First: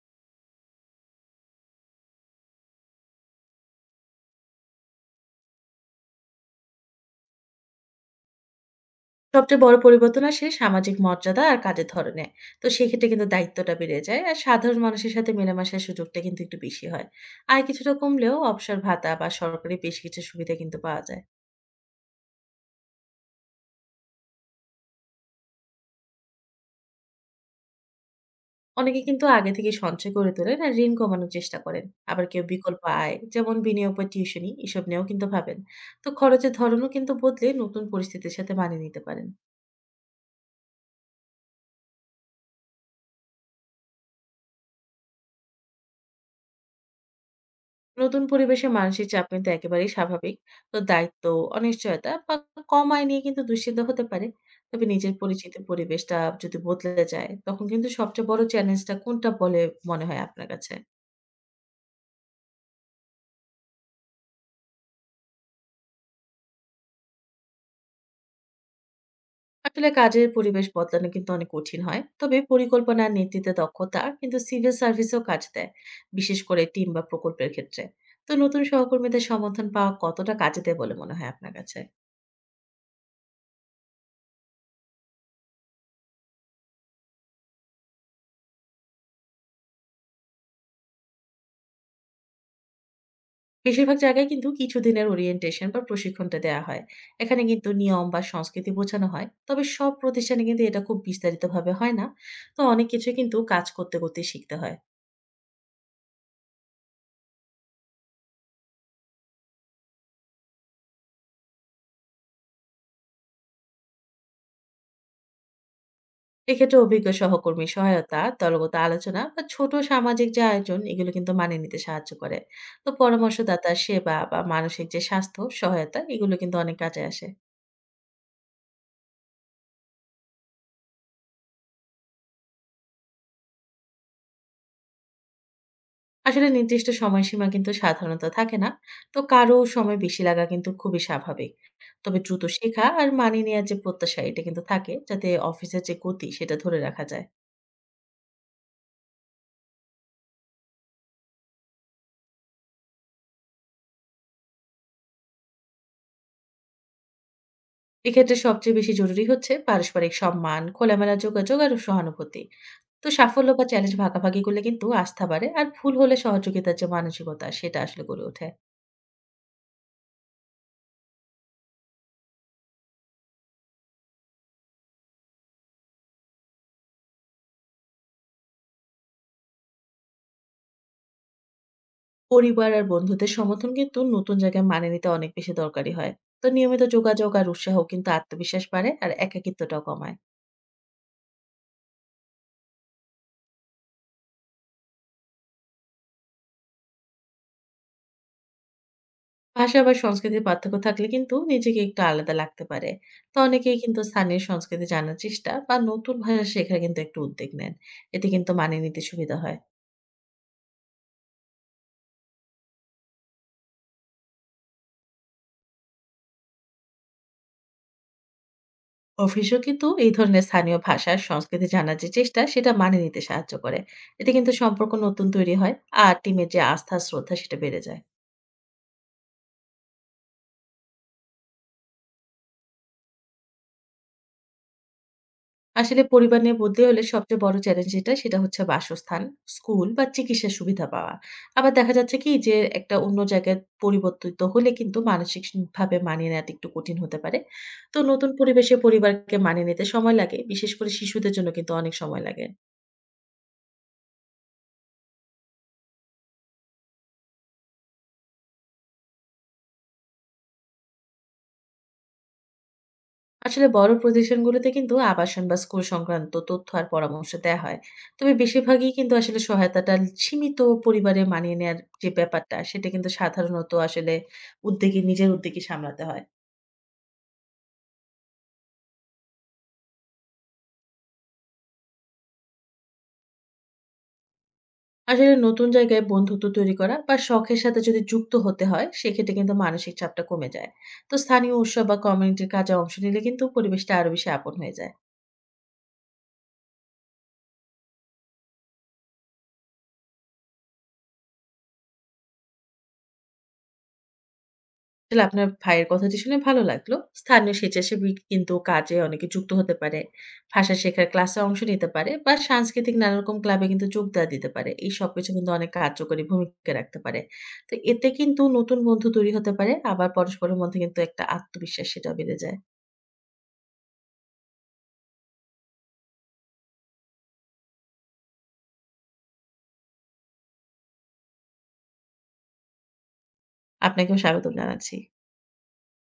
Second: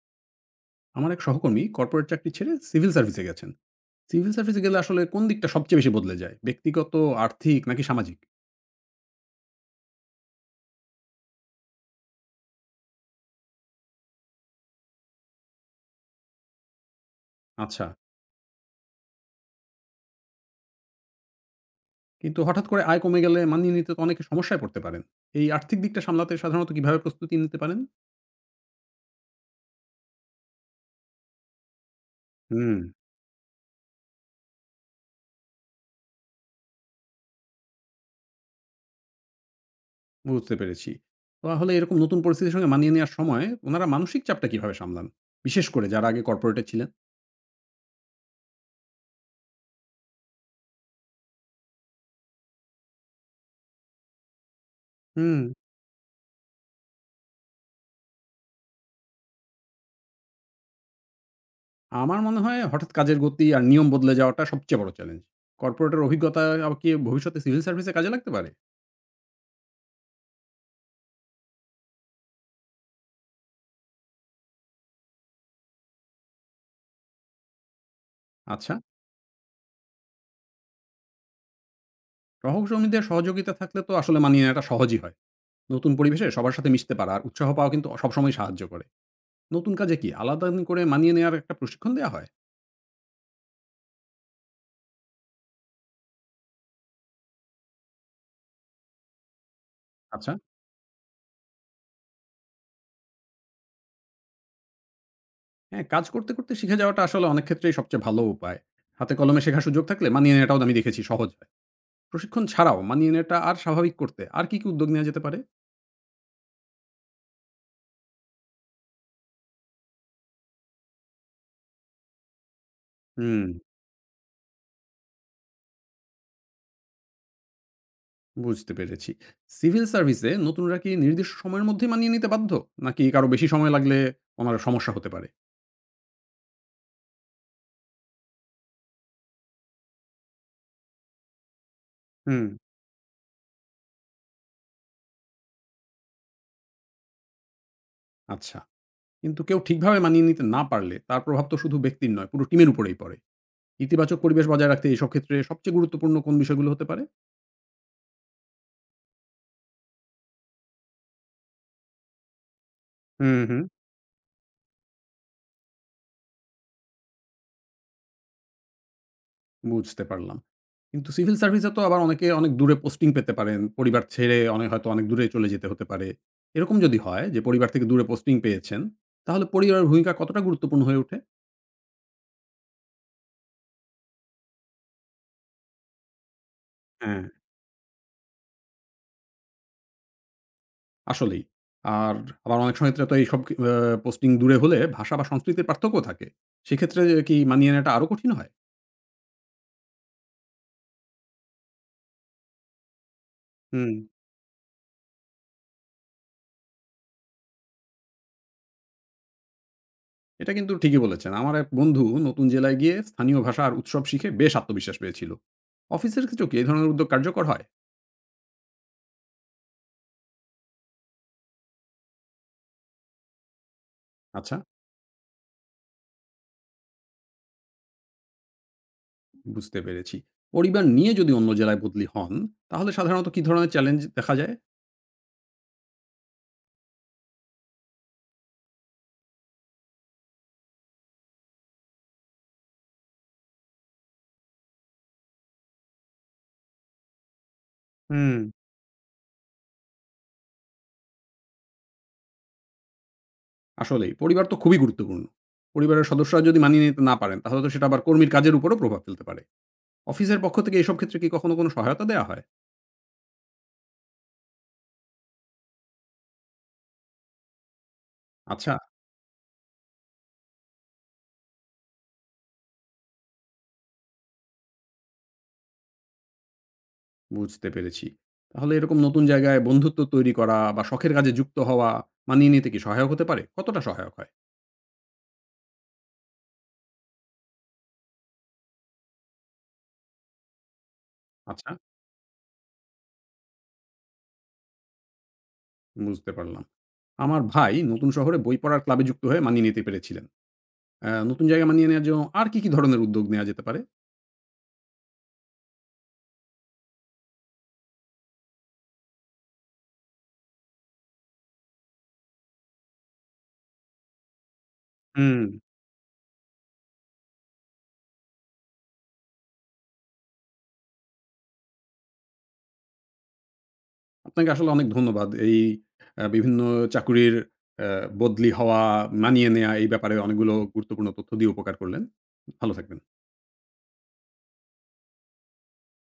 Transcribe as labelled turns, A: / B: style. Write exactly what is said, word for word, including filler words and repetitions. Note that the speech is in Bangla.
A: আমার এক সহকর্মী কর্পোরেট চাকরি ছেড়ে সিভিল সার্ভিসে গেছেন। সিভিল সার্ভিসে গেলে আসলে কোন দিকটা সবচেয়ে বেশি বদলে যায়, ব্যক্তিগত, আর্থিক নাকি সামাজিক?
B: সবচেয়ে বড় পরিবর্তন আসে সামাজিক মর্যাদা আর কাজের ধরনে। তো সেক্ষেত্রে কিন্তু দায়িত্বটা বেড়ে যায়। আর সাধারণ মানুষের সাথে মেলামেশার সুযোগটা কিন্তু একটু বেশি হয়। আয়
A: আচ্ছা,
B: কিছুটা কমলেও অবসর ভাতা বা সরকারি বেশ কিছু সুবিধা কিন্তু পাওয়া যায়।
A: কিন্তু হঠাৎ করে আয় কমে গেলে মানিয়ে নিতে তো অনেকে সমস্যায় পড়তে পারেন। এই আর্থিক দিকটা সামলাতে সাধারণত কিভাবে প্রস্তুতি নিতে পারেন?
B: অনেকে কিন্তু আগে থেকে সঞ্চয় করে তোলেন আর ঋণ কমানোর চেষ্টা করেন। আবার কেউ
A: হুম,
B: বিকল্প আয় যেমন বিনিয়োগ বা টিউশনি এসব নিয়েও কিন্তু ভাবেন। তো খরচের ধরনও কিন্তু বদলে নতুন পরিস্থিতির সাথে মানিয়ে নিতে পারেন।
A: বুঝতে পেরেছি। তাহলে এরকম নতুন পরিস্থিতির সঙ্গে মানিয়ে নেওয়ার সময় ওনারা মানসিক চাপটা কিভাবে সামলান, বিশেষ করে যারা আগে কর্পোরেটে ছিলেন?
B: নতুন পরিবেশে মানসিক চাপ কিন্তু একেবারেই স্বাভাবিক। তো দায়িত্ব, অনিশ্চয়তা বা কম আয় নিয়ে কিন্তু দুশ্চিন্তা হতে পারে। তবে নিজের
A: হুম,
B: পরিচিত পরিবেশটা যদি বদলে যায়, তখন কিন্তু সবচেয়ে বড় চ্যালেঞ্জটা কোনটা বলে মনে হয় আপনার কাছে?
A: আমার মনে হয় হঠাৎ কাজের গতি আর নিয়ম বদলে যাওয়াটা সবচেয়ে বড় চ্যালেঞ্জ। কর্পোরেটের অভিজ্ঞতা আবার কি ভবিষ্যতে সিভিল সার্ভিসে কাজে লাগতে পারে?
B: আসলে কাজের পরিবেশ বদলানো কিন্তু অনেক কঠিন হয়। তবে পরিকল্পনা আর নেতৃত্বে দক্ষতা কিন্তু সিভিল সার্ভিসেও কাজ দেয়, বিশেষ করে টিম বা প্রকল্পের ক্ষেত্রে। তো নতুন
A: আচ্ছা,
B: সহকর্মীদের সমর্থন পাওয়া কতটা কাজে দেয় বলে মনে হয় আপনার কাছে?
A: সহকর্মীদের সহযোগিতা থাকলে তো আসলে মানিয়ে নেওয়াটা সহজই হয়। নতুন পরিবেশে সবার সাথে মিশতে পারা আর উৎসাহ পাওয়া কিন্তু সবসময় সাহায্য করে। নতুন কাজে কি আলাদা করে মানিয়ে নেওয়ার একটা প্রশিক্ষণ দেয়া হয়?
B: বেশিরভাগ জায়গায় কিন্তু কিছুদিনের ওরিয়েন্টেশন বা প্রশিক্ষণটা দেওয়া হয়। এখানে কিন্তু নিয়ম বা সংস্কৃতি বোঝানো হয়, তবে সব
A: আচ্ছা।
B: প্রতিষ্ঠানে কিন্তু এটা খুব বিস্তারিতভাবে হয় না। তো অনেক কিছু কিন্তু কাজ করতে করতে শিখতে হয়।
A: হ্যাঁ, কাজ করতে করতে শিখে যাওয়াটা আসলে অনেক ক্ষেত্রেই সবচেয়ে ভালো উপায়। হাতে কলমে শেখার সুযোগ থাকলে মানিয়ে নেওয়াটাও আমি দেখেছি সহজ হয়। প্রশিক্ষণ ছাড়াও মানিয়ে নেওয়াটা আর স্বাভাবিক করতে আর কি কি উদ্যোগ নেওয়া যেতে পারে?
B: এক্ষেত্রে অভিজ্ঞ সহকর্মী সহায়তা, দলগত আলোচনা বা ছোট সামাজিক যে আয়োজন, এগুলো কিন্তু মানিয়ে নিতে সাহায্য করে। তো
A: হুম,
B: পরামর্শদাতার সেবা বা মানসিক যে স্বাস্থ্য সহায়তা, এগুলো কিন্তু অনেক কাজে আসে।
A: বুঝতে পেরেছি। সিভিল সার্ভিসে নতুনরা কি নির্দিষ্ট সময়ের মধ্যে মানিয়ে নিতে বাধ্য? নাকি কারো বেশি সময় লাগলে ওনার সমস্যা হতে পারে?
B: আসলে নির্দিষ্ট সময়সীমা কিন্তু সাধারণত থাকে না। তো কারো সময় বেশি লাগা কিন্তু খুবই স্বাভাবিক। তবে দ্রুত
A: হুম,
B: শেখা আর মানিয়ে নেওয়ার যে প্রত্যাশা এটা কিন্তু থাকে, যাতে অফিসের যে গতি সেটা ধরে রাখা যায়।
A: আচ্ছা। কিন্তু কেউ ঠিকভাবে মানিয়ে নিতে না পারলে তার প্রভাব তো শুধু ব্যক্তির নয়, পুরো টিমের উপরেই পড়ে। ইতিবাচক পরিবেশ বজায় রাখতে এসব ক্ষেত্রে সবচেয়ে গুরুত্বপূর্ণ কোন বিষয়গুলো হতে পারে?
B: এক্ষেত্রে সবচেয়ে বেশি জরুরি হচ্ছে পারস্পরিক সম্মান, খোলামেলা যোগাযোগ আর সহানুভূতি। তো
A: হুম,
B: সাফল্য
A: হুম।
B: বা চ্যালেঞ্জ ভাগাভাগি করলে কিন্তু আস্থা বাড়ে, আর ভুল হলে সহযোগিতার যে মানসিকতা সেটা আসলে গড়ে ওঠে।
A: বুঝতে পারলাম। কিন্তু সিভিল সার্ভিসে তো আবার অনেকে অনেক দূরে পোস্টিং পেতে পারেন। পরিবার ছেড়ে অনেক হয়তো অনেক দূরে চলে যেতে হতে পারে। এরকম যদি হয় যে পরিবার থেকে দূরে পোস্টিং পেয়েছেন, তাহলে পরিবারের ভূমিকা কতটা গুরুত্বপূর্ণ হয়ে ওঠে?
B: পরিবার আর বন্ধুদের সমর্থন কিন্তু নতুন জায়গায় মানিয়ে নিতে অনেক বেশি দরকারি হয়। তো নিয়মিত
A: হ্যাঁ।
B: যোগাযোগ আর উৎসাহ কিন্তু আত্মবিশ্বাস বাড়ে আর একাকিত্বটাও কমায়।
A: আসলেই। আর আবার অনেক সময় ক্ষেত্রে তো এইসব কি আ পোস্টিং দূরে হলে ভাষা বা সংস্কৃতির পার্থক্য থাকে। সেক্ষেত্রে কি মানিয়ে নেওয়াটা আরো কঠিন হয়?
B: ভাষা বা সংস্কৃতির পার্থক্য থাকলে কিন্তু নিজেকে একটু আলাদা লাগতে পারে। তো অনেকেই
A: হুম।
B: কিন্তু স্থানীয় সংস্কৃতি জানার চেষ্টা বা নতুন ভাষা শেখার কিন্তু একটু উদ্যোগ নেন। এতে কিন্তু মানিয়ে নিতে সুবিধা হয়।
A: এটা কিন্তু ঠিকই বলেছেন। আমার এক বন্ধু নতুন জেলায় গিয়ে স্থানীয় ভাষা আর উৎসব শিখে বেশ আত্মবিশ্বাস পেয়েছিল। অফিসের ক্ষেত্রেও কি এই ধরনের উদ্যোগ কার্যকর হয়?
B: অফিসেও কিন্তু এই ধরনের স্থানীয় ভাষা সংস্কৃতি জানার যে চেষ্টা, সেটা মানিয়ে নিতে সাহায্য করে। এতে কিন্তু
A: আচ্ছা,
B: সম্পর্ক নতুন তৈরি হয় আর টিমের যে আস্থা, শ্রদ্ধা সেটা বেড়ে যায়।
A: বুঝতে পেরেছি। পরিবার নিয়ে যদি অন্য জেলায় বদলি হন, তাহলে সাধারণত কি ধরনের চ্যালেঞ্জ দেখা যায়?
B: আসলে পরিবার নিয়ে বদলি হলে সবচেয়ে বড় চ্যালেঞ্জ যেটা, সেটা হচ্ছে বাসস্থান, স্কুল বা চিকিৎসার সুবিধা পাওয়া। আবার দেখা যাচ্ছে কি যে, একটা অন্য জায়গায় পরিবর্তিত হলে কিন্তু মানসিক স ভাবে মানিয়ে নেওয়াটা একটু কঠিন হতে পারে। তো নতুন
A: হুম,
B: পরিবেশে পরিবারকে মানিয়ে নিতে সময় লাগে। বিশেষ করে শিশুদের জন্য কিন্তু অনেক সময় লাগে।
A: আসলেই, পরিবার তো খুবই গুরুত্বপূর্ণ। পরিবারের সদস্যরা যদি মানিয়ে নিতে না পারেন, তাহলে তো সেটা আবার কর্মীর কাজের উপরও প্রভাব ফেলতে পারে। অফিসের পক্ষ থেকে এসব ক্ষেত্রে কি কখনো কোনো সহায়তা দেওয়া হয়?
B: আসলে বড় প্রতিষ্ঠানগুলোতে কিন্তু আবাসন বা স্কুল সংক্রান্ত তথ্য আর পরামর্শ দেয়া হয়। তবে
A: আচ্ছা।
B: বেশিরভাগই কিন্তু আসলে সহায়তাটা সীমিত। পরিবারে মানিয়ে নেয়ার যে ব্যাপারটা, সেটা কিন্তু সাধারণত আসলে উদ্যোগে নিজের উদ্যোগই সামলাতে হয়।
A: বুঝতে পেরেছি। তাহলে এরকম নতুন জায়গায় বন্ধুত্ব তৈরি করা বা শখের কাজে যুক্ত হওয়া মানিয়ে নিতে কি সহায়ক হতে পারে? কতটা সহায়ক হয়?
B: আসলে নতুন জায়গায় বন্ধুত্ব তৈরি করা বা শখের সাথে যদি যুক্ত হতে হয়, সেক্ষেত্রে কিন্তু মানসিক চাপটা কমে যায়। তো স্থানীয়
A: আচ্ছা,
B: উৎসব বা কমিউনিটির কাজে অংশ নিলে কিন্তু পরিবেশটা আরো বেশি আপন হয়ে যায়।
A: বুঝতে পারলাম। আমার ভাই নতুন শহরে বই পড়ার ক্লাবে যুক্ত হয়ে মানিয়ে নিতে পেরেছিলেন। আ নতুন জায়গায় মানিয়ে নেওয়ার জন্য আর কি কি ধরনের উদ্যোগ নেওয়া যেতে পারে?
B: আসলে আপনার ভাইয়ের কথাটি শুনে ভালো লাগলো। স্থানীয় স্বেচ্ছাসেবী কিন্তু কাজে অনেকে যুক্ত হতে পারে, ভাষা শেখার ক্লাসে অংশ নিতে পারে বা সাংস্কৃতিক নানা রকম ক্লাবে কিন্তু যোগদান দিতে পারে। এই সবকিছু
A: হুম,
B: কিন্তু অনেক কার্যকরী ভূমিকা রাখতে পারে। তো এতে কিন্তু নতুন বন্ধু তৈরি হতে পারে, আবার পরস্পরের মধ্যে কিন্তু একটা আত্মবিশ্বাস সেটা বেড়ে যায়।
A: আপনাকে আসলে অনেক ধন্যবাদ। এই আ বিভিন্ন চাকুরির অ্যা বদলি হওয়া, মানিয়ে নেয়া এই ব্যাপারে অনেকগুলো গুরুত্বপূর্ণ তথ্য দিয়ে উপকার করলেন। ভালো থাকবেন।
B: আপনাকেও স্বাগতম জানাচ্ছি।